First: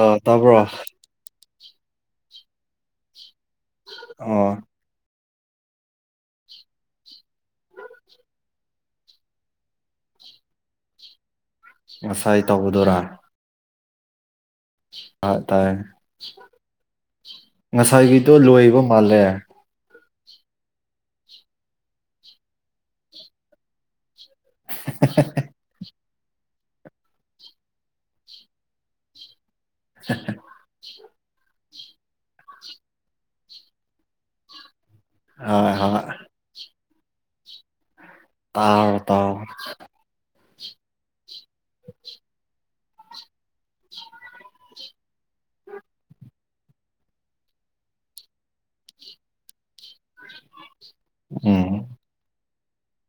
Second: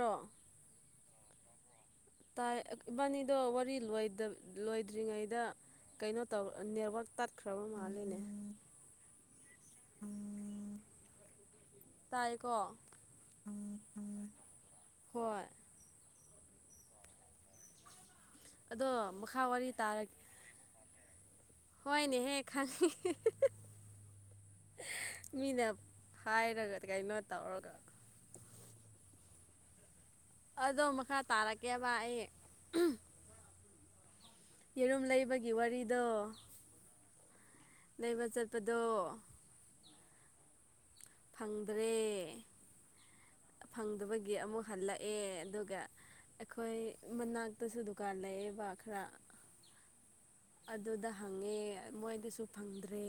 ꯑ ꯇꯕ꯭ꯔꯣ꯫ ꯇꯥꯏ ꯏꯕꯥꯅꯤꯗꯣ ꯑꯣ ꯋꯥꯔꯤ ꯗ꯭ꯔꯤꯉꯩꯗ ꯀꯩꯅꯣ ꯇꯧ ꯅꯦꯠꯋꯥꯛ ꯇꯥꯠꯈ꯭ꯔꯕ ꯃꯥꯂꯦꯅꯦ ꯉꯁꯥꯏ ꯇꯥꯏꯀꯣ ꯑꯣ ꯇꯧꯕꯗꯨꯔꯥ ꯑꯣ ꯑ ꯇꯥꯏ ꯉꯁꯥꯏꯒꯤꯗꯣ ꯂꯣꯏꯕ ꯃꯥꯜꯂꯦ꯫ ꯀꯔꯤ ꯇꯥꯔꯛ ꯍꯅꯦꯍꯦ ꯈꯪꯏ ꯃꯤꯅꯥ ꯍꯥꯏꯔꯒꯗꯤ ꯀꯩꯅꯣ ꯇꯧꯔꯒ ꯁ ꯑꯗꯣ ꯃꯈꯥ ꯇꯥꯔꯛꯀꯦꯕ ꯑꯩ ꯌꯦꯔꯨꯝ ꯂꯩꯕꯒꯤ ꯍꯣꯏ ꯋꯥꯔꯤꯗꯣ ꯍꯣꯏ ꯅꯦꯕ ꯑꯥꯎꯗꯥꯎ ꯐꯪꯗ꯭ꯔꯦ ꯐꯪꯗꯕꯒꯤ ꯑꯃꯨꯛ ꯍꯜꯂꯛꯑꯦ ꯑꯗꯨꯒ ꯑꯩꯈꯣꯏ ꯃꯅꯥꯛꯇꯁꯨ ꯗꯨꯀꯥꯟ ꯂꯩꯌꯦꯕ ꯈꯔ ꯑꯗꯨꯗ ꯍꯪꯉꯦ ꯎꯝ ꯃꯣꯏꯗꯤꯁꯨ ꯐꯪꯗ꯭ꯔꯦ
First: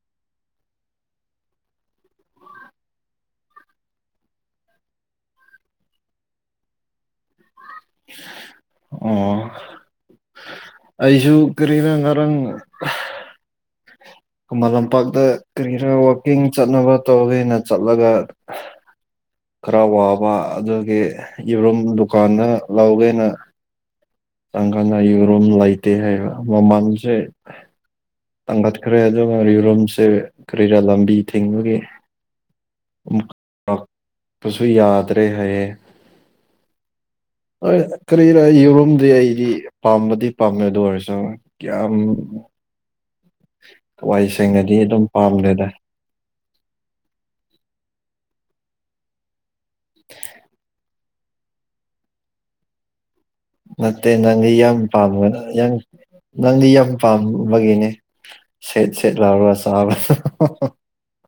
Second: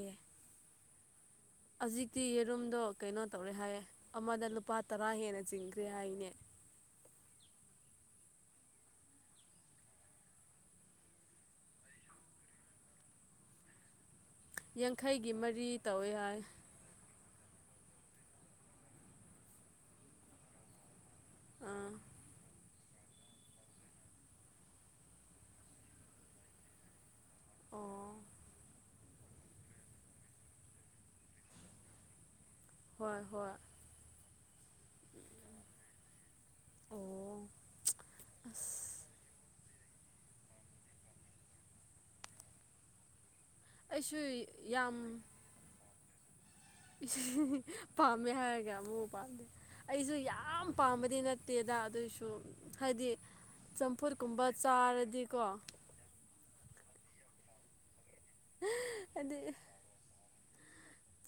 ꯍꯧꯖꯤꯛꯇꯤ ꯌꯦꯔꯨꯝꯗꯣ ꯀꯩꯅꯣ ꯇꯧꯔꯦ ꯍꯥꯏꯌꯦ ꯑꯃꯗ ꯂꯨꯄꯥ ꯇꯔꯥ ꯍꯦꯟꯅ ꯆꯤꯡꯈ꯭ꯔꯦ ꯍꯥꯏꯅꯦ꯫ ꯑꯣ ꯑꯩꯁꯨ ꯀꯔꯤꯅꯣ ꯉꯔꯥꯡ ꯈꯨꯃꯟ ꯂꯝꯄꯥꯛꯇ ꯌꯥꯡꯈꯩꯒꯤ ꯃꯔꯤ ꯀꯔꯤ ꯈꯔ ꯇꯧꯋꯦ ꯍꯥꯏ ꯋꯥꯛꯀꯤꯡ ꯆꯠꯅꯕ ꯑ ꯇꯧꯒꯤꯅ ꯆꯠꯂꯒ ꯈꯔ ꯋꯥꯕ ꯑꯗꯨꯒꯤ ꯌꯦꯔꯨꯝ ꯑꯥ ꯗꯨꯀꯥꯟꯗ ꯂꯧꯒꯦꯅ꯫ ꯇꯪꯒꯥꯅꯏ ꯔꯨꯝ ꯂꯩꯥꯏꯇꯦ ꯍꯥꯏꯕꯃꯁꯦ ꯑꯣ ꯇꯒꯥ ꯈꯔꯦ ꯑꯗꯨꯒꯔꯤꯔꯨꯝꯁꯦ ꯀꯔꯤꯔꯥ ꯂꯝꯕꯤ ꯊꯤꯡꯕꯒꯤꯦ ꯍꯣꯏ ꯍꯣꯏ [unintelligible] ꯁꯨ ꯌꯥꯗ꯭ꯔꯦ ꯍꯥꯏꯌꯦ ꯑꯣ ꯍ ꯀꯔꯤꯔ ꯑꯁ ꯌꯔꯣꯝꯗꯤ ꯑꯩꯗꯤ ꯄꯥꯝꯕꯗꯤ ꯄꯥꯝꯃꯦ ꯑꯗꯨ ꯑꯣꯏꯔꯁꯨ ꯀꯌꯥꯝ꯫ ꯑꯩꯁꯨ ꯍꯋꯥꯏ ꯁꯦꯡꯅꯗꯤ ꯌꯥꯝ ꯑꯗꯨꯝ ꯄꯥꯝꯂꯦꯗ꯫ ꯄꯥꯝꯃꯦ ꯍꯥꯏꯔꯒ ꯑꯃꯨꯛ ꯄꯥꯝꯗꯦ ꯑꯩꯁꯨ ꯌꯥꯝ ꯄꯥꯝꯕꯗꯤ ꯅꯠꯇꯦ ꯇꯦꯗ ꯑꯗꯨꯑꯣꯏꯁꯨ ꯍꯥꯏꯗꯤ ꯅꯠꯇꯦ ꯆꯝꯐꯨꯠꯀꯨꯝꯕ ꯅꯪꯗꯤ ꯌꯥꯝ ꯆꯥꯔꯗꯤꯀꯣ꯫ ꯄꯥꯝꯕꯅ ꯌꯥꯝ ꯅꯪꯗꯤ ꯌꯥꯝ ꯄꯥꯝꯕꯒꯤꯅꯦ ꯁꯦꯠ ꯁꯦꯠ ꯍꯥꯏꯗꯤ ꯂꯥꯎꯔꯣ ꯆꯥ [unintelligible]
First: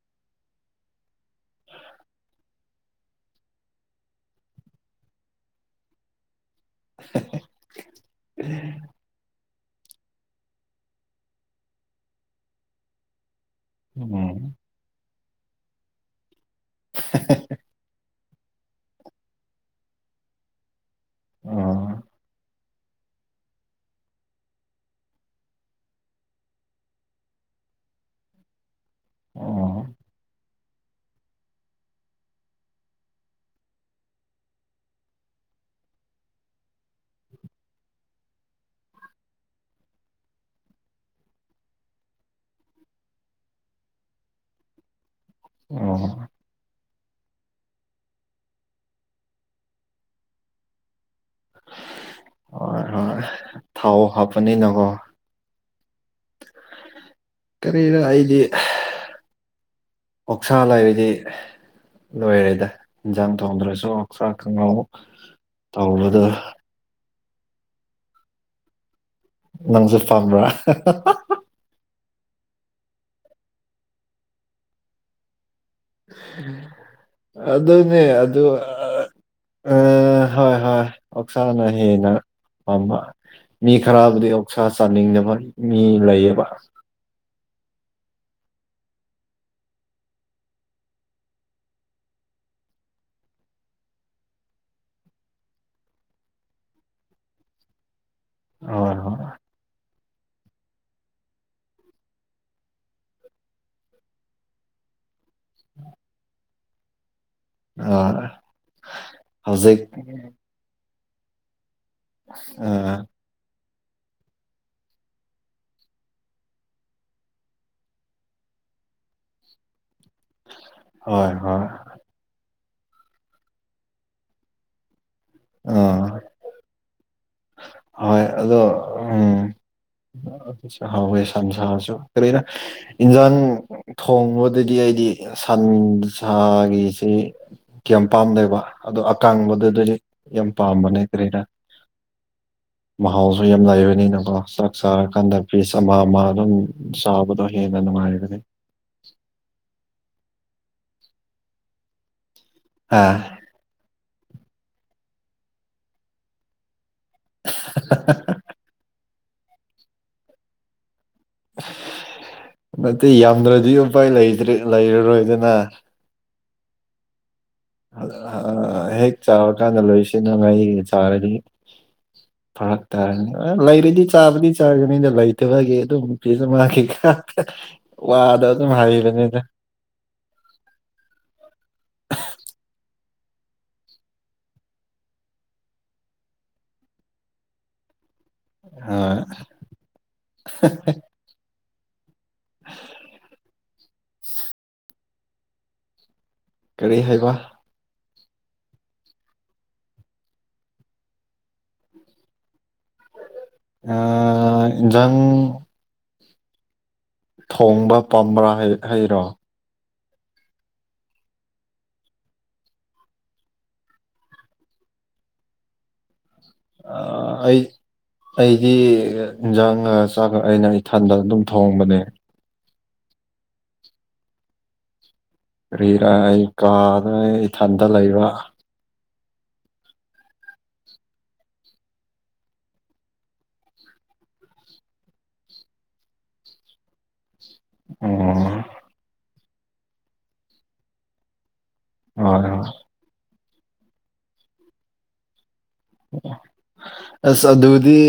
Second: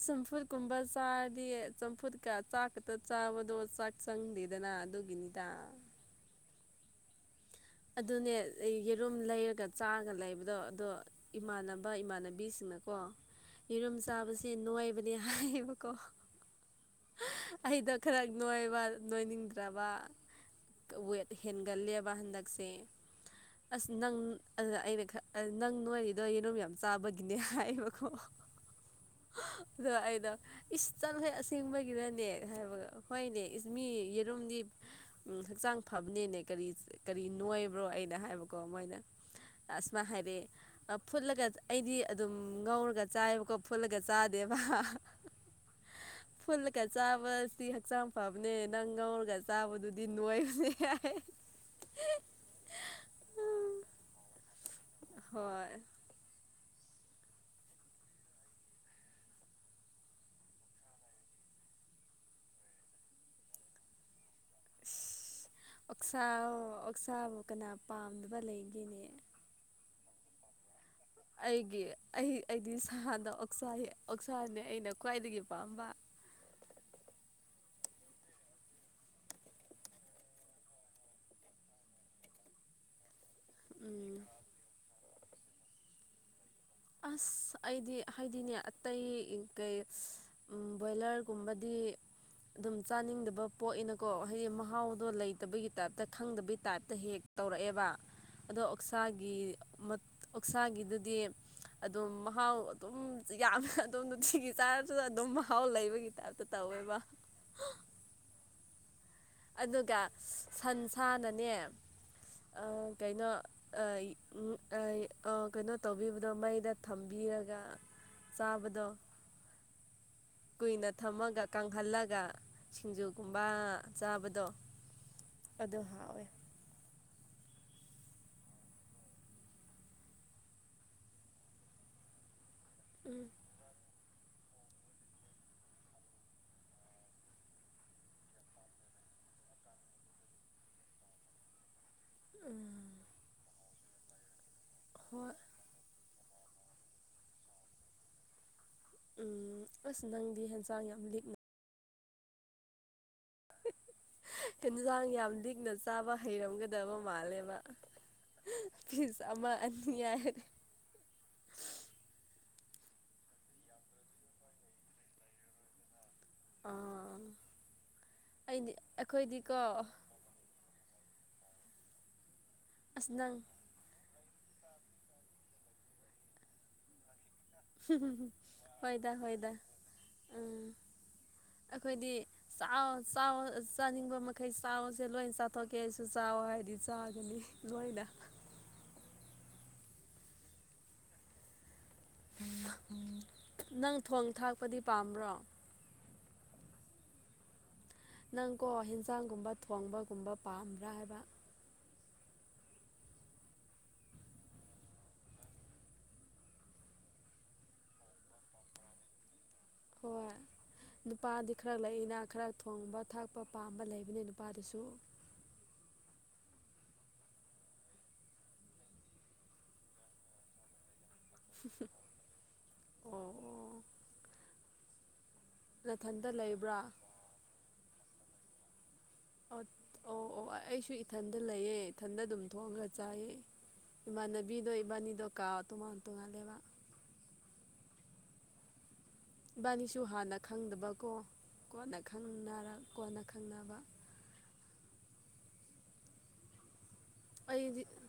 ꯆꯝꯐꯨꯠ ꯀꯨꯝꯕ ꯆꯥꯔꯗꯤ ꯆꯝꯐꯨꯠꯀ ꯆꯥꯛ ꯈꯛꯇ ꯆꯥꯕꯗꯣ ꯆꯥꯛ ꯆꯪꯗꯦꯗꯅ ꯑꯗꯨꯒꯤꯅꯤ ꯇ ꯍ ꯍ ꯑꯗꯨꯅꯦ ꯑꯩ ꯔꯨꯝ ꯂꯩꯔꯒ ꯆꯥꯔꯒ ꯂꯩꯕꯗꯣ ꯑꯗꯣ ꯏꯃꯥꯟꯅꯕ ꯏꯃꯥꯟꯅꯕꯤꯁꯤꯡꯅꯀꯣ ꯌꯦꯔꯨꯝ ꯎꯝ ꯆꯥꯕꯁꯦ ꯅꯨꯡꯣꯏꯕꯅꯦ ꯍꯥꯏꯌꯦꯕꯀꯣ ꯍ ꯑꯩꯗꯣ ꯅꯣꯏꯕ ꯅꯣꯏꯅꯤꯡꯗ꯭ꯔꯕ ꯀ ꯋꯦꯠ ꯑꯣ ꯍꯦꯟꯒꯠꯂꯦꯕ ꯍꯟꯗꯛꯁꯦ꯫ ꯑꯁ ꯅꯪ ꯑꯗꯨꯗ ꯑꯩꯅ ꯈ ꯅꯪ ꯅꯣꯏꯔꯤꯗꯣ ꯌꯦꯅꯨꯝꯝ ꯌꯥꯝ ꯆꯥꯕꯒꯤꯅꯦ ꯍꯥꯏꯌꯦꯕꯀꯣ [unintelligible] ꯑꯣ ꯑ ꯑꯩꯅ ꯏꯁꯇꯅ ꯍꯣꯏ ꯑꯁꯦꯡꯕꯒꯤꯅꯅꯦ ꯍꯥꯏꯕ ꯍꯣꯏꯅꯦ ꯃꯤ ꯌꯦꯔꯨꯝꯗꯤ ꯎꯝ ꯍꯛꯆꯥꯡ ꯐꯕꯅꯦꯅꯦ ꯀꯔꯤ ꯀꯔꯤ ꯅꯣꯏꯕ꯭ꯔꯣ ꯑꯩꯅ ꯍꯥꯏꯕꯀꯣ ꯃꯣꯏꯅ ꯑꯁ ꯁꯨꯃꯥ ꯍꯥꯏ ꯔꯦ ꯑ ꯐꯨꯠꯂꯒ ꯑꯩꯗꯤ ꯑꯗꯨꯝ ꯉꯧꯔꯒ ꯆꯥꯏꯑꯕꯀꯣ ꯐꯨꯠꯂꯒ ꯆꯥꯗꯦꯕ꯫ ꯑꯣ ꯐꯨꯜꯂꯒ ꯆꯥꯕꯁꯤ ꯍꯛꯆꯥꯡ ꯐꯕꯅꯦ ꯅꯪ ꯉꯧꯔꯒ ꯆꯥꯕꯗꯨ ꯑꯗꯨꯗꯤ ꯅꯣꯏꯕꯅꯦ ꯍꯥꯏ ꯍ ꯍꯣꯏ ꯊꯥꯎ ꯍꯥꯄꯅꯤ ꯅꯉꯣ ꯍꯣꯏ ꯀꯔꯤꯔꯣ ꯑꯩꯗꯤ ꯑꯣꯛꯁꯥ ꯂꯩꯔꯤꯗꯤ ꯂꯣꯏꯔꯦꯗ ꯏꯟꯖꯥꯡ ꯊꯣꯡꯗ꯭ꯔꯁꯨ ꯆꯥꯛ ꯊꯣꯡꯔꯥꯎ ꯑꯁ ꯑꯣꯛꯁꯥ ꯑꯣꯛꯁꯥꯕꯨ ꯀꯅꯥ ꯄꯥꯝꯗꯕ ꯂꯩꯒꯦꯅꯦ ꯅꯪꯁꯨ ꯄꯝꯕ꯭ꯔꯥ [unintelligible] ꯑꯩꯒꯤ ꯑꯩ ꯑꯩꯗꯤ ꯁꯥꯗ ꯑꯣꯛꯁꯥꯏꯌꯦ ꯑꯣꯛꯁꯥꯅꯦ ꯑꯩꯅ ꯈ꯭ꯋꯥꯏꯗꯒꯤ ꯄꯥꯝꯕ ꯑꯗꯨ ꯑꯗꯨꯅꯦ ꯑ ꯑꯥ ꯍꯣꯏ ꯍꯣꯏ ꯑꯣꯛꯁꯥꯅ ꯍꯦꯟꯅ ꯄꯥꯝꯕ ꯃꯤ ꯎꯝ ꯈꯔꯕꯨꯗꯤ ꯑꯣꯛꯁꯥ ꯆꯥꯅꯤꯡꯅꯕ ꯃꯤ ꯂꯩꯌꯦꯕ ꯑꯁ ꯑꯩꯗꯤ ꯍꯥꯏꯗꯤꯅꯦ ꯑꯇꯩ ꯀꯩ ꯎꯝ ꯕꯣꯏꯂꯔꯒꯨꯝꯕꯗꯤ ꯑꯗꯨꯝ ꯆꯥꯅꯤꯡꯗꯕ ꯄꯣꯏꯅꯀꯣ ꯍꯥꯏꯗꯤ ꯃꯍꯥꯎꯗꯣ ꯂꯩꯇꯕꯒꯤ ꯇꯥꯏꯞꯇ ꯈꯪꯗꯕꯒꯤ ꯇꯥꯏꯞꯇ ꯍꯦꯛ ꯇꯧꯔꯛꯑꯦꯕ ꯑꯗꯣ ꯍꯣꯏ ꯍꯣꯏ ꯑꯣꯛꯁꯥꯒꯤ ꯃꯠ ꯑꯣꯛꯁꯥꯒꯤꯗꯨꯗꯤ ꯑꯗꯨꯝ ꯃꯍꯥꯎ ꯑꯗꯨꯝ ꯌꯥꯝꯅ ꯑꯗꯨꯣꯝ ꯅꯨꯡꯇꯤꯒꯤ ꯆꯥꯏꯞꯇꯗ ꯑꯗꯨꯝ ꯃꯍꯥꯎ ꯂꯩꯕꯒꯤ ꯇꯥꯏꯞ ꯇ ꯇꯧꯋꯦꯕ ꯍꯣꯢ ꯑꯗꯨꯒ ꯁꯟꯁꯥꯅꯅꯦ ꯑ ꯑꯥ ꯀꯩꯅꯣ ꯀꯩꯅꯣ ꯇꯧꯕꯤꯕꯗꯣ ꯃꯩꯗ ꯊꯝꯕꯤꯔꯒ ꯆꯥꯕꯗꯣ [unintelligible] ꯀꯨꯏꯅ ꯍꯣꯏ ꯊꯝꯃꯒ ꯍꯣꯏ ꯀꯪꯍꯜꯂꯒ ꯁꯤꯡꯖꯨꯒꯨꯝꯕ ꯆꯥꯕꯗꯣ ꯑꯗꯨꯝ ꯑꯥ ꯍꯥꯎꯋꯦ ꯍꯣꯏ ꯑꯗꯣ ꯎꯝ ꯍꯥꯎꯋꯦ ꯁꯟ ꯁꯥꯁꯨ ꯀꯔꯤꯔ ꯎꯝ ꯏꯟꯖꯥꯡ ꯊꯣꯡꯕꯗꯗꯤ ꯑꯩꯗꯤ ꯁꯟ ꯁꯥꯥꯒꯤꯁꯤ ꯀꯌꯥꯝ ꯄꯥꯝꯅꯩꯕ ꯑꯗꯣ ꯑꯀꯥꯡꯕꯗꯨꯗꯗꯤ ꯌꯥꯝ ꯄꯥꯝꯕꯅꯦ ꯀꯔꯤꯅ ꯎꯝ ꯃꯍꯥꯎꯁꯨ ꯌꯥꯝ ꯂꯩꯥꯏꯕꯅꯤꯅꯀꯣ ꯆꯥꯛ ꯍꯣꯏ ꯆꯥꯔꯀꯥꯟꯗ ꯐꯤꯁ ꯑꯃ ꯑꯃ ꯑꯗꯨꯝ ꯆꯥꯕꯗꯣ ꯍꯦꯟꯅ ꯅꯨꯡꯉꯥꯏꯔꯒꯅꯤ ꯎꯝ ꯑꯁ ꯅꯪꯗꯤ ꯍꯦꯟꯁꯥꯡ ꯌꯥꯝ ꯂꯤꯛꯅ ꯑꯥ ꯑꯦꯟꯖꯥꯡ ꯌꯥꯝ ꯂꯤꯛꯅ ꯆꯥꯕ ꯍꯩꯔꯝꯒꯗꯕ ꯃꯥꯜꯂꯦꯕ ꯄꯤꯁ ꯑꯃ ꯑꯅꯤ ꯌꯥꯔꯦ ꯅꯠꯇꯦ ꯌꯥꯝꯗ꯭ꯔꯗꯤ ꯎꯄꯥꯏ ꯂꯩꯇ꯭ꯔꯦ ꯂꯩꯔꯔꯣꯏꯗꯅ ꯑꯥ ꯑꯩꯗꯤ ꯍꯦꯛ ꯆꯥꯕ ꯑꯩꯈꯣꯏꯗꯤꯀꯣ ꯀꯥꯟꯗ ꯂꯣꯏ ꯆꯅ ꯃ ꯆꯔꯒꯤ ꯐꯔꯛ ꯑꯁ ꯇꯔꯅꯤ ꯅꯪ ꯑ ꯂꯩꯔꯗꯤ ꯆꯥꯕꯗꯤ ꯆꯥꯒꯅꯤꯅ ꯂꯩꯇꯕꯒꯤ ꯑꯗꯨꯝ ꯄꯤꯁꯨ ꯃꯥꯈꯤ [unintelligible] ꯋꯥꯗꯣ ꯑꯗꯨꯝ ꯍꯣꯏꯗ ꯍꯩꯕꯅꯤꯗ ꯍꯣꯏꯗ ꯎꯝ ꯑꯈꯣꯏꯗꯤ ꯆꯥꯎ ꯆꯥꯅꯤꯡꯕ ꯃꯈꯩ ꯆꯧꯁꯦ ꯂꯣꯏꯅ ꯆꯥꯊꯣꯛꯀꯦ ꯑꯩꯁꯨ ꯆꯥꯎꯋ ꯍꯥꯏꯗꯤ ꯆꯥꯒꯅꯤ ꯂꯣꯏꯅ ꯍ [unintelligible] ꯅꯪ ꯊꯣꯡ ꯊꯥꯛꯄꯗꯤ ꯄꯥꯝꯕ꯭ꯔꯣ ꯀꯔꯤ ꯍꯥꯏꯕ ꯅꯪꯀꯣ ꯍꯦꯟꯖꯥꯡꯒꯨꯝꯕ ꯊꯣꯡꯕꯒꯨꯝꯕ ꯄꯥꯝꯕ꯭ꯔꯥ ꯍꯥꯏꯕ ꯑꯥ ꯍꯦꯟꯖꯪ ꯊꯣꯡꯕ ꯄꯥꯝꯕ꯭ꯔꯥ ꯍꯩꯔꯣ ꯍꯣꯏ ꯅꯨꯄꯥꯗꯤ ꯈꯔ ꯂꯩꯏꯅ ꯈꯔ ꯊꯣꯡꯕ ꯊꯥꯛꯄ ꯄꯥꯝꯕ ꯂꯩꯕꯅꯤ ꯅꯨꯄꯥꯗꯁꯨ ꯑꯩ ꯑꯩꯗꯤ ꯏꯟꯖꯥꯡꯒ ꯆꯥꯛꯒ ꯑꯩꯅ ꯑꯩꯊꯟꯗ ꯑꯗꯨꯝ ꯊꯣꯡꯕꯅꯦ ꯑꯣ ꯑꯣ ꯀꯔꯤꯔ ꯅꯥꯊꯟꯇ ꯑꯩ ꯂꯩꯕ꯭ꯔꯥ ꯀꯥꯗꯅ ꯑꯩ ꯏꯊꯟꯇꯥ ꯂꯩꯕ ꯑꯠ ꯑꯣ ꯑꯣ ꯑꯩꯁꯨ ꯏꯊꯟꯗ ꯂꯩꯌꯦ ꯏꯊꯟꯗ ꯑꯗꯨꯝ ꯊꯣꯡꯑꯒ ꯆꯥꯏꯌꯦ ꯏꯃꯥꯟꯅꯕꯤꯗꯣ ꯏꯕꯥꯅꯤꯗꯣ ꯀꯥ ꯇꯉꯥꯟ ꯇꯣꯉꯥꯜꯂꯦꯕ ꯑꫭ ꯏꯕꯥꯅꯤꯁꯨ ꯍꯥꯟꯅ ꯈꯪꯗꯕꯀꯣ ꯀꯣꯟꯅ ꯍꯣꯏ ꯈꯪꯅ ꯍꯣꯏ ꯀꯣꯟꯅ ꯈꯪꯅꯕ ꯑꯁ ꯑꯩꯗꯤ ꯑꯗꯨꯗꯤ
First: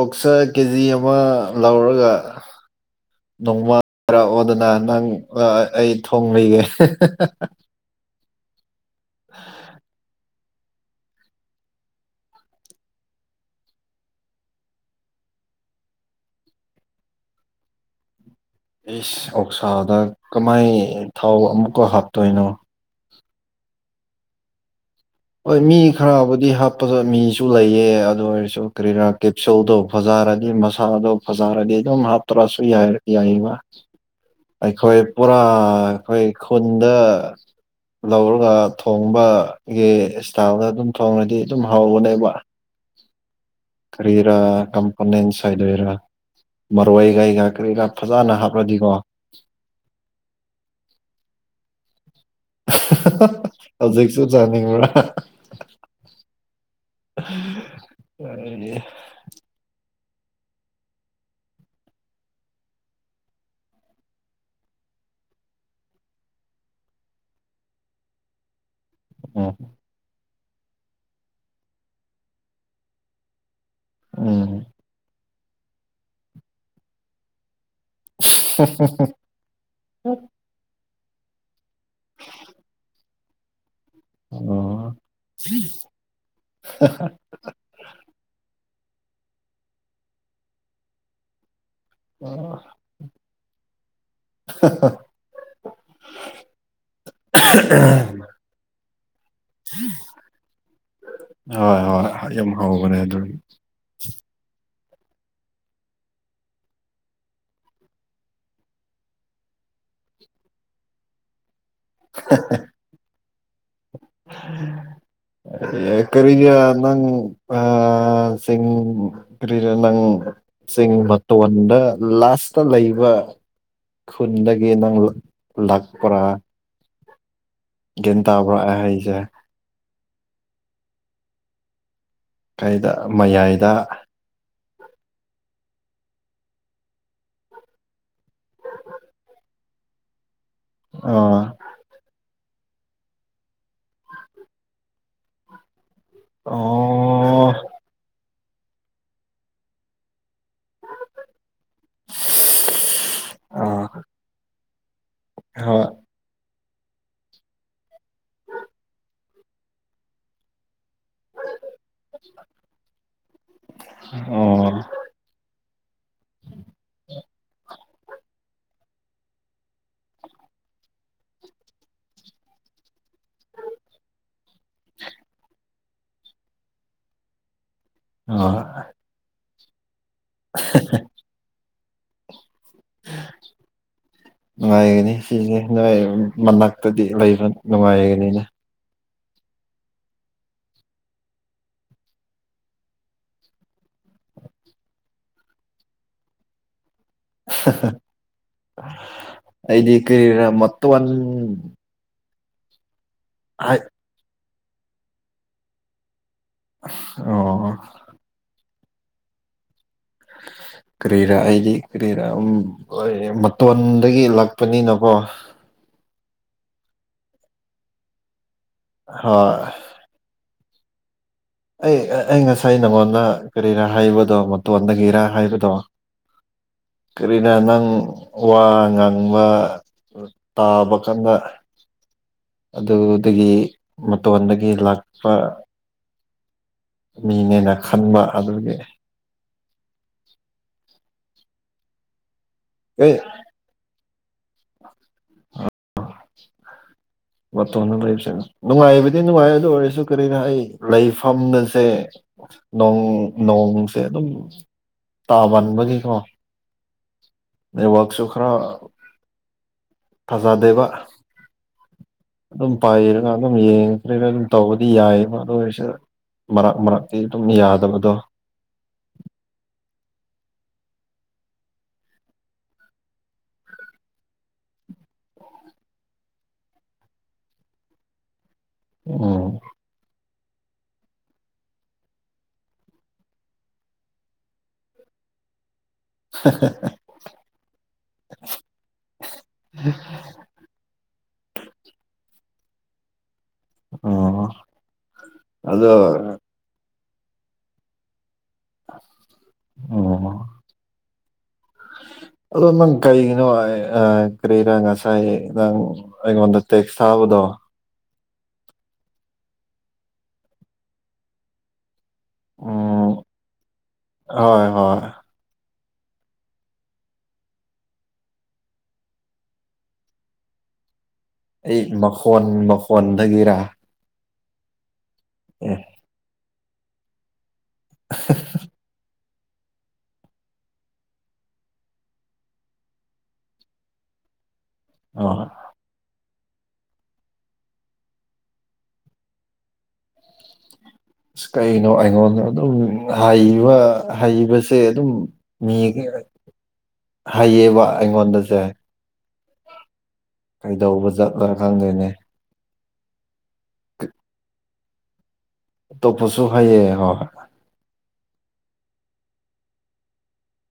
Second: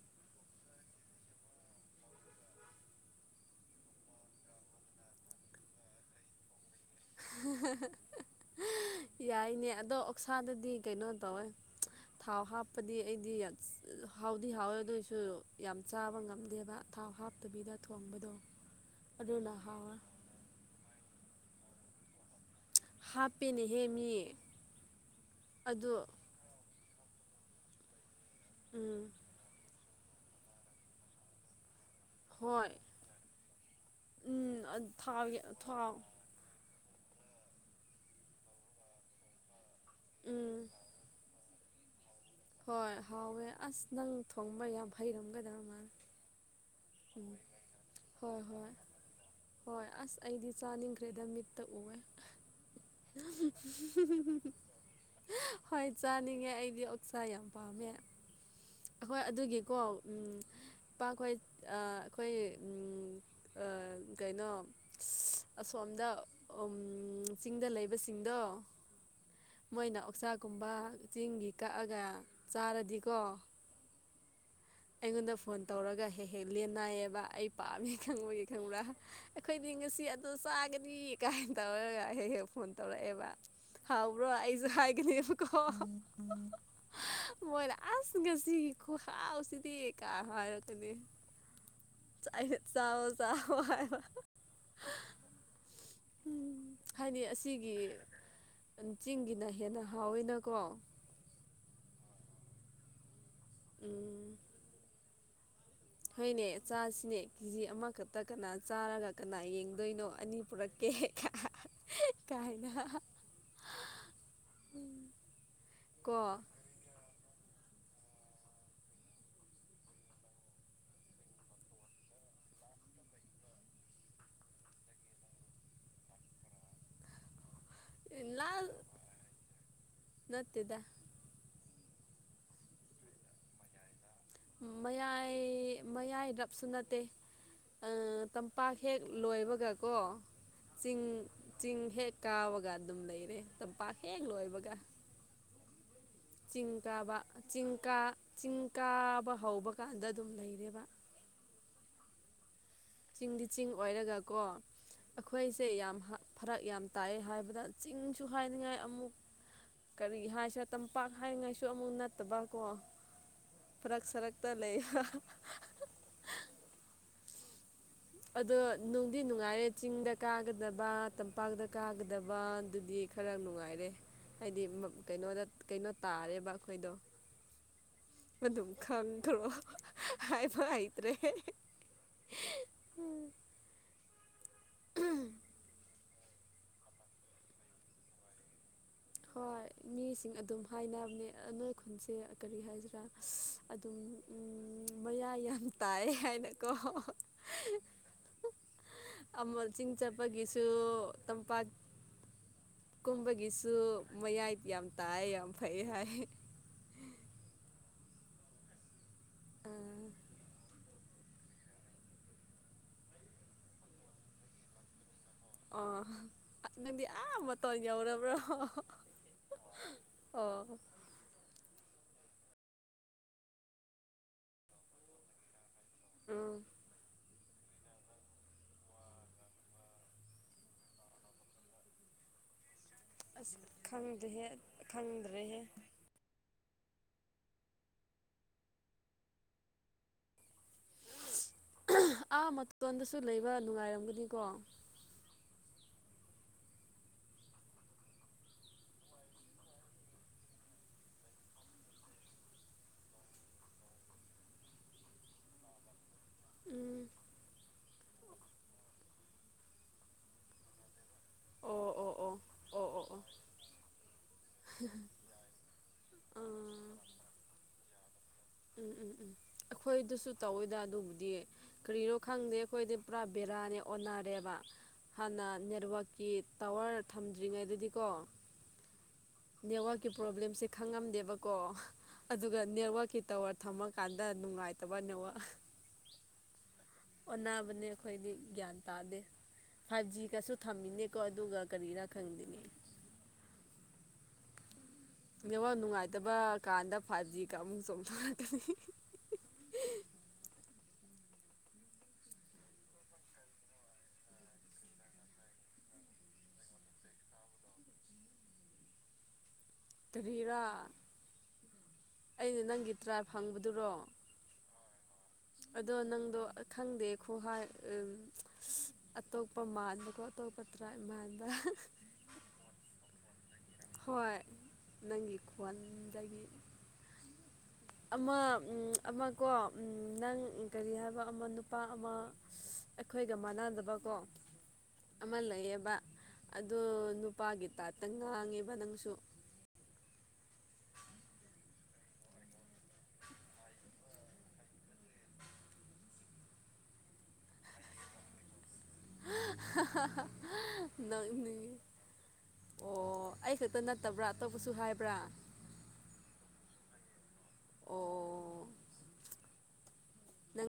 ꯑꯣꯛꯁ ꯀꯦ ꯖꯤ ꯑꯃ ꯂꯧꯔꯒ ꯅꯣꯡꯃ ꯥꯔꯛꯑꯣꯗꯅ ꯅꯪ ꯑꯩ ꯊꯣꯡꯕꯤꯒꯦ ꯌꯥꯏꯅꯦ ꯑꯗꯣ ꯑꯣꯛꯁꯥꯗꯨꯗꯤ ꯀꯩꯅꯣ ꯇꯧꯋꯦ ꯊꯥꯎ ꯍꯥꯞꯄꯗꯤ ꯑꯩꯗꯤ ꯍꯥꯎꯗꯤ ꯍꯥꯎꯋꯦ ꯑꯗꯨꯑꯣꯏꯁꯨ ꯌꯥꯝ ꯆꯥꯕ ꯉꯝꯗꯦꯕ ꯊꯥꯎ ꯍꯥꯞꯇꯕꯤꯗ ꯊꯣꯡꯕꯗꯣ ꯏꯁ ꯑꯗꯨꯅ ꯍꯥꯎꯋꯦ ꯑꯣꯛꯁꯥꯗ ꯀꯃꯥꯏ ꯊꯥꯎ ꯑꯃꯨꯛꯀ ꯍꯥꯞꯇꯣꯏꯅꯣ꯫ ꯍꯥꯞꯄꯦꯅꯦꯍꯦ ꯃꯤ ꯍꯣꯏ ꯃꯤ ꯑꯗꯨ ꯈꯔꯕꯨꯗꯤ ꯍꯥꯞꯄꯒ ꯃꯤꯁꯨ ꯂꯩꯌꯦ ꯑꯗꯨ ꯑꯣꯏꯔꯁꯨ ꯎꯝ ꯀꯔꯤꯔꯥ ꯀꯦꯞꯁꯨꯜꯗꯧ ꯐꯖꯥꯔꯗꯤ ꯃꯁꯥꯗꯣ ꯐꯖꯥꯔꯗꯤ ꯑꯗꯨꯝ ꯍꯥꯞ ꯇ꯭ꯔꯁꯨ ꯍꯣꯏ ꯌꯥꯏꯕ ꯎꯝ ꯑꯩꯈꯣꯏ ꯊꯥꯎ ꯄꯨꯔꯥ ꯊꯥꯎ ꯑꯩꯈꯣꯏ ꯈꯨꯟꯗ ꯂꯧꯔꯒ ꯊꯣꯡꯕꯒꯤ ꯏꯁꯇꯥꯜꯗ ꯎꯝ ꯑꯗꯨꯝ ꯊꯣꯡꯔꯗꯤ ꯑꯗꯨꯝ ꯍꯥꯎꯕꯅꯦꯕ ꯍꯣꯏ ꯍꯥꯎꯋꯦ ꯑꯁ ꯅꯪ ꯈꯔꯤꯔ ꯊꯣꯡꯕ ꯌꯥꯝ ꯀꯝꯄꫭꯅꯦꯟ ꯍꯩꯔꯝꯒꯗꯕ ꯁꯥꯏꯗ ꯃꯥꯜꯂꯦ ꯑꫭꯏꯗꫭꯔ ꯃꯔꯣꯏ ꯎꯝ ꯀꯩꯒꯥ ꯀꯔꯤꯀꯥ ꯐꯖꯅ ꯍꯣꯏ ꯍꯣꯏ ꯍꯥꯞꯔꯗꯤꯀꯣ ꯍꯣꯏ ꯑꯁ ꯑꯩꯗꯤ ꯆꯥꯅꯤꯡꯈ꯭ꯔꯦꯗ ꯃꯤꯠꯇ ꯎꯑꯦ ꯍꯧꯖꯤꯛꯁꯨ ꯆꯥꯅꯤꯡꯕ꯭ꯔꯥ ꯍꯣꯏ ꯆꯥꯅꯤꯡꯉꯦ ꯑꯩꯗꯤ ꯑꯣꯛꯁꯥ ꯌꯥꯝ ꯄꯥꯝꯃꯦ ꯐ [unintelligible] ꯑꯩꯈꯣꯏ ꯑꯗꯨꯒꯤ ꯀꯣ ꯎꯝ ꯏꯄꯥ ꯅꫭꯏ ꯑꯥ ꯑꯩꯈꯣꯏ ꯎꯝ ꯑꯥ ꯀꯩꯅꫭ ꯑꯁꯣꯝꯗ ꯆꯤꯡꯗ ꯂꯩꯕꯁꯤꯡꯗꯣ ꯎꯝ ꯃꯣꯏꯅ ꯑꯣꯛꯁꯥ‌ ꯒꯨꯝꯕ ꯆꯤꯡꯒꯤ ꯀꯛꯑꯒ ꯆꯥꯔꯗꯤꯀꯣ ꯎꯝ ꯑꯩꯉꯣꯟꯗ ꯐꯣꯟ ꯇꯧꯔꯒ ꯍꯦꯛ ꯍꯦꯛ ꯂꯦꯟ ꯅꯥꯏꯌꯦꯕ ꯑꯩ ꯄꯥꯝꯃꯦ ꯈꯪꯕꯒꯤ ꯈꯪꯕ꯭ꯔꯥ꯫ ꯑꯩꯈꯣꯏꯗꯤ ꯉꯁꯤ ꯑꯗꯨ ꯆꯥꯒꯅꯤ ꯀꯥꯏꯅ ꯇꯧꯔꯒ ꯍꯦꯛ ꯍꯦꯛ ꯐꯣꯟ ꯇꯧꯔꯛꯑꯦꯕ ꯎꯝ ꯍꯥꯎꯕ꯭ꯔꯣ ꯑꯩꯖꯨ ꯍꯥꯏꯒꯅꯦꯕꯀꯣ ꯃꯣꯏꯅ ꯑꯥꯁ ꯉꯁꯤꯒꯤ ꯈꯍꯥꯎꯁꯤꯗꯤ ꯀꯥ ꯍꯥꯏꯔꯛꯀꯅꯤ ꯑꯩꯅ ꯆꯥꯏ ꯆꯥꯎꯋꫭ ꯆꯥꯎꯋꫭ ꯍꯥꯏꯕ [inaudible] ꯎꯝ ꯍꯥꯏꯗꯤ ꯑꯁꯤꯒꯤ ꯆꯤꯡꯒꯤꯅ ꯍꯦꯟꯅ ꯍꯥꯎꯋꯤꯅꯀꯣ ꯍꯣꯏ ꯍꯣꯏ ꯌꯥꯝ ꯍꯥꯎꯕꯅꯦ ꯑꯗꯨ ꯎꯝ ꯍꯣꯏꯅꯦ ꯑꯆꯥꯁꯤꯅꯦ ꯀꯦꯖꯤ ꯑꯃꯈꯛꯇ ꯀꯅꯥ ꯆꯥꯔꯒ ꯀꯅꯥ ꯌꯦꯡꯗꯣꯏꯅꯣ ꯑꯅꯤ ꯄꯨꯔꯛꯀꯦ [unintelligible] ꯀꯥꯏꯅ ꯑꯦ ꯀꯣ ꯀꯔꯤꯒꯤꫪ ꯅꯪ ꯑ ꯆꯤꯡ ꯀꫪꯤꫪ‌‌ ꯅꯪ ꯆꯤꯡ ꯃꯇꫭꯟꯗꯥ ꯂꯥꯁꯇ ꯂꯩꯕ ꯈꯨꯟꯗꯒꯤ ꯅꯪ ꯂꯥꯛꯄꯔꯥ ꯂꯥꯜ ꯑꯩ ꯍꯥꯏꯁꯦ ꯅꯠꯇꯦꯗꯥ ꯀꯩꯗ ꯃꯌꯥꯏꯗ ꯃꯌꯥꯏ ꯃꯌꯥꯏꯔꯞꯁꯨ ꯅꯠꯇꯦ ꯇꯝꯄꯥꯛ ꯍꯦꯛ ꯂꯣꯏꯕꯒ ꯀꯣ ꯆꯤꯡ ꯑꯥ ꯆꯤꯡ ꯍꯦꯛ ꯀꯥꯕꯒ ꯑꯗꯨꯝ ꯂꯩꯔꯦ ꯇꯝꯄꯥꯛ ꯍꯦꯛ ꯂꯣꯏꯕꯒ ꯆꯤꯡ ꯀꯥꯕ ꯑꯣ ꯆꯤꯡ ꯀꯥ - ꯆꯤꯡ ꯀꯥꯕ ꯍꯧꯕ ꯀꯥꯟꯗ ꯑꯗꯨꯝ ꯂꯩꯔꯦꯕ [unintelligible] ꯆꯤꯡꯗꯤ ꯆꯤꯡ ꯑꯥ ꯑꯣꯏꯔꯒꯀꯣ ꯑꯩꯈꯣꯏꯁꯦ ꯍꯣꯏ ꯌꯥꯝ ꯍꯛ ꯐꯔꯛ ꯌꯥꯝ ꯇꯥꯏꯌꯦ ꯍꯥꯏꯕꯗ ꯆꯤꯡꯁꯨ ꯍꯥꯏꯅꯤꯡꯉꯥꯏ ꯑꯃꯨꯛ ꯀꯔꯤ ꯍꯥꯏꯁꯦ ꯇꯝꯄꯥꯛ ꯍꯥꯏꯉꯥꯏꯁꯨ ꯑꯃꯨꯛ ꯅꯠꯇꯕꯀꯣ ꯐꯔꯛ ꯁꯔꯛꯇ ꯑꯣ ꯂꯩ [unintelligible] ꯑꯗꯣ ꯅꯨꯡꯗꯤ ꯅꯨꯡꯉꯥꯏꯌꯦ ꯆꯤꯡꯗ ꯀꯥꯒꯗꯕ ꯇꯝꯄꯥꯛꯇ ꯀꯥꯒꯗꯕ ꯑꯗꯨꯗꯤ ꯈꯔ ꯅꯨꯡꯉꯥꯏꯔꯦ ꯍꯥꯏꯗꯤ ꯃꯛ ꯀꯩꯅꯣꯗ ꯀꯩꯅꯣ ꯇꯥꯔꯦꯕ ꯑꯩꯈꯣꯏꯗꯣ ꯑꯗꯨꯝ ꯑꯥ ꯈꯪꯗ꯭ꯔꯣ [unintelligible] ꯍꯥꯏꯕ ꯍꯩꯇ꯭ꯔꯦ [inaudible] ꯍꯩ ꯅꯨꯡꯉꯥꯏꯒꯅꯤ ꯁꯤꯁꯦ ꯅꯣꯏ ꯃꯅꯥꯛꯇꯗꯤ ꯂꯩꯕ ꯅꯨꯡꯉꯥꯏꯒꯅꯤꯅ ꯍꯣꯏ ꯃꯤꯁꯤꯡ ꯑꯗꯨꯝ ꯍꯥꯏꯅꯕꯅꯦ ꯑꯥ ꯅꯣꯏ ꯈꯨꯟꯁꯦ ꯀꯔꯤ ꯍꯥꯏꯁꯤꯔꯥ ꯑꯗꯨꯝ ꯎꯝ ꯃꯌꯥꯏ ꯌꯥꯝ ꯇꯥꯏꯌꯦ ꯍꯥꯏꯅꯀꯣ [unintelligible] ꯑꯃ ꯆꯤꯡ ꯑꯩꯗꯤ ꯀꯔꯤꯔ ꯆꯠꯄꯒꯤꯁꯨ ꯃꯇꯣꯟ ꯇꯝꯄꯥꯛ ꯀꯨꯝꯕꯒꯤꯁꯨ ꯍꯥꯏ ꯃꯌꯥꯏ ꯌꯥꯝ ꯇꯥꯏ ꯌꯥꯝ ꯐꯩ ꯍꯥꯏ ꯑꯣ ꯎꯝ ꯀꯔꯤꯔꯥ ꯑꯩꯒꯤ ꯀꯔꯤꯔꯥ ꯎꯝ ꯍꯣꯏ ꯃꯇꯣꯟꯗꯒꯤ ꯂꯥꯛꯄꯅꯤꯅꯀꯣ ꯑꯣ ꯅꯪꯗꯤ ꯑꯥ ꯃꯇꯣꯟ ꯌꯧꯔꯕ꯭ꯔꯣ [unintelligible] ꯍꯣꯏ ꯑꯣꯍꯣ ꯑꯩ ꯑꯩ ꯉꯁꯥꯏ ꯅꯉꯣꯟꯗ ꯀꯔꯤꯔꯥ ꯍꯥꯏꯕꯗꯣ ꯃꯇꯣꯟꯗꯒꯤꯔ ꯍꯥꯏꯕꯗꯣ ꯎꯝ ꯀꯔꯤꯔꯥ ꯅꯪ ꯋꯥ ꯉꯥꯡꯕ ꯇꯥꯕ ꯀꯥꯟꯗ ꯑꯗꯨꯗꯒꯤ ꯑꯁ ꯈꯪꯗ꯭ꯔꯦꯍꯦ ꯃꯇꯣꯟꯗꯒꯤ ꯂꯥꯛꯄ ꯈꯪꯗ꯭ꯔꯦꯍꯦ ꯃꯤꯅꯦꯅ ꯈꯟꯕ ꯑꯗꯨꯒꯤ [unintelligible] ꯑꯥ ꯑꯦ ꯃꯇꯣꯟꯗꯁꯨ ꯂꯩꯕ ꯅꯨꯡꯉꯥꯏꯔꯝꯒꯅꯤꯀꯣ ꯃꯇꯣꯟꯗ ꯂꯩꯕꯁꯦ ꯎꯝ ꯅꯨꯡꯉꯥꯏꯕꯗꯤ ꯅꯨꯡꯉꯥꯏꯌꯦ ꯑꯗꯨ ꯑꯣꯏꯔꯁꯨ ꯀꯔꯤꯔꯥ ꯑꯩ ꯂꯩꯐꯝꯅꯁꯦ ꯅꯣꯡ ꯅꯣꯡꯁꯦ ꯑꯗꯨꯝ ꯇꯥꯃꯟꯕꯒꯤꯀꯣ ꯎꯝ ꯅꯦꯠꯋꯥꯛꯁꯨ ꯈꯔ ꯐꯖꯗꯦꯕ ꯑꯣ ꯑꯣ ꯑꯣ ꯗꯨꯝ ꯑꯣ ꯑꯣ ꯑꯣ ꯄꯥꯏꯔꯒ ꯑꯗꯨꯝ ꯌꯦꯡꯈ꯭ꯔꯦꯗ ꯑꯗꯨꯝ ꯇꯧꯕꯗꯤ ꯌꯥꯏꯌꯦꯕ ꯑꯗꯨ ꯑꯣꯏꯔꯁꯨ ꯃꯔꯛ ꯑꯥ ꯃꯔꯛꯇꯤ ꯑꯗꯨꯝ ꯌꯥꯗꯕꯗꯣ ꯎꯝ ꯎꯝ ꯎꯝ ꯑꯩꯈꯣꯏꯗꯁꯨ ꯇꯧꯋꯦꯗ ꯑꯗꯨꯕꯨꯗꯤ ꯀꯔꯤꯔꯣ ꯈꯪꯗꯦ ꯑꯩꯈꯣꯏꯗꯤ ꯄꯨꯔꯥ ꯕꯦꯔꯥꯅꯦ ꯑꯣꯟꯅꯔꯦꯕ ꯍꯥꯟꯅ ꯅꯦꯠꯋꯥꯛꯀꯤ ꯇꯥꯋꯔ ꯊꯝꯗ꯭ꯔꯤꯉꯩꯗꯗꯤꯀꯣ ꯎꯝ ꯅꯦꯠꯋꯥꯛꯀꯤ ꯄ꯭ꯔꯣꯕ꯭ꯂꯦꯝꯁꯦ ꯈꯪꯉꯝꯗꯦꯕꯀꯣ ꯑꯗꯨꯒ ꯅꯦꯠꯋꯥꯛꯀꯤ ꯇꯋꯥꯔ ꯊꯝꯃꯀꯥꯟꯗ ꯅꯨꯡꯉꯥꯏꯇꯕ ꯅꯦꯠꯋꯥꯛ [unintelligible] ꯑꯣꯟꯅꯕꯅꯦ ꯑꯈꯣꯏꯗꯤ ꯒ꯭ꯌꯥꯟ ꯇꯥꯗꯦ ꯐꯥꯏꯚ ꯖꯤꯒꯁꯨ ꯊꯝꯃꯤꯅꯦꯀꯣ ꯑꯗꯨꯒ ꯀꯔꯤꯔꯥ ꯈꯪꯗꯦꯅꯦ ꯎꯝ ꯅꯦꯠꯋꯥꯛ ꯅꯨꯡꯉꯥꯏꯇꯕ ꯀꯥꯟꯗ ꯐꯥꯏꯚ ꯖꯤꯒ ꯑꯃꯨꯛ ꯆꯣꯡꯊꯣꯔꯛꯀꯅꯤ ꯑꯣ ꯑꯗꯣ ꯅꯪ ꯀꯩꯒꯤꯅꯣ ꯑ ꯑ ꯀꯔꯤꯔꯥ ꯉꯁꯥꯏ ꯅꯪ ꯑꯩꯉꯣꯟꯗ ꯇꯦꯛꯁ ꯊꯥꯕꯗꯣ ꯀꯔꯤꯔꯥ ꯑꯩꯅ ꯅꯪꯒꯤ ꯎꯝ ꯇ꯭ꯔꯥꯞ ꯍꯪꯕꯗꯨꯔꯣ꯫ ꯍꯣꯏ ꯍꯣꯏ ꯑꯗꯣ ꯅꯪꯗꯣ ꯈꯪꯗꯦ ꯈꯨꯍꯥꯏ ꯑꯇꯣꯞꯄ ꯃꯜꯕꯀꯣ ꯑꯇꯣꯞꯄ ꯇꯔꯥꯢꯕ ꯃꯥꯟꯕ꯫ ꯑꯩ ꯃꯈꯣꯟ ꯃꯈꯣꯟꯗꯒꯤꯔꯥ꯫ ꯍꯣꯏ ꯅꯪꯒꯤ ꯈꯣꯟꯗꯒꯤ꯫ ꯑꯃ ꯑꯝ ꯑꯃ ꯑꯝ ꯑꯃꯀꯣ ꯅꯪ ꯀꯔꯤ ꯍꯥꯏꯕ ꯑꯃ ꯅꯨꯄꯥ ꯑꯃ ꯑꯩꯈꯣꯏꯒ ꯃꯥꯟꯅꯗꯕ ꯀꯣ꯫ ꯑꯣ ꯑꯃ ꯂꯩꯌꯦꯕ ꯑꯗꯣ ꯅꯨꯄꯥꯒꯤ ꯇꯥꯏꯞꯇ ꯉꯥꯡꯉꯦꯕ ꯅꯪꯁꯨ꯫ ꯑꯁ ꯀꯩꯅꯣ ꯑꯩꯉꯣꯟꯗ ꯑꯗꯨꯝ ꯍꯥꯢꯕ ꯍꯥꯢꯕꯤꯕꯁꯦ ꯑꯗꯨꯝ ꯃꯤꯒꯤ ꯍꯥꯌꯦꯕ ꯑꯩꯉꯣꯟꯗꯁꯨ ꯍꯥ ꯍꯥ ꯍꯥ ꯖꯠꯂ ꯅꯣꯛꯅꯤꯡꯉꯤ ꯈꯪꯗꯦꯅꯦ ꯑꯣ ꯑꯩ ꯈꯛꯇ ꯅꯠꯇꯕ꯭ꯔꯥ ꯑꯇꯣꯞꯄꯁꯨ ꯍꯥꯏꯕ꯭ꯔꯥ꯫ ꯑꯇꯣꯞꯄꯁꯨ ꯍꯥꯢꯑꯦ ꯍꯣꯏ ꯫ ꯑꯣ ꯑꯣ꯫ ꯅꯪ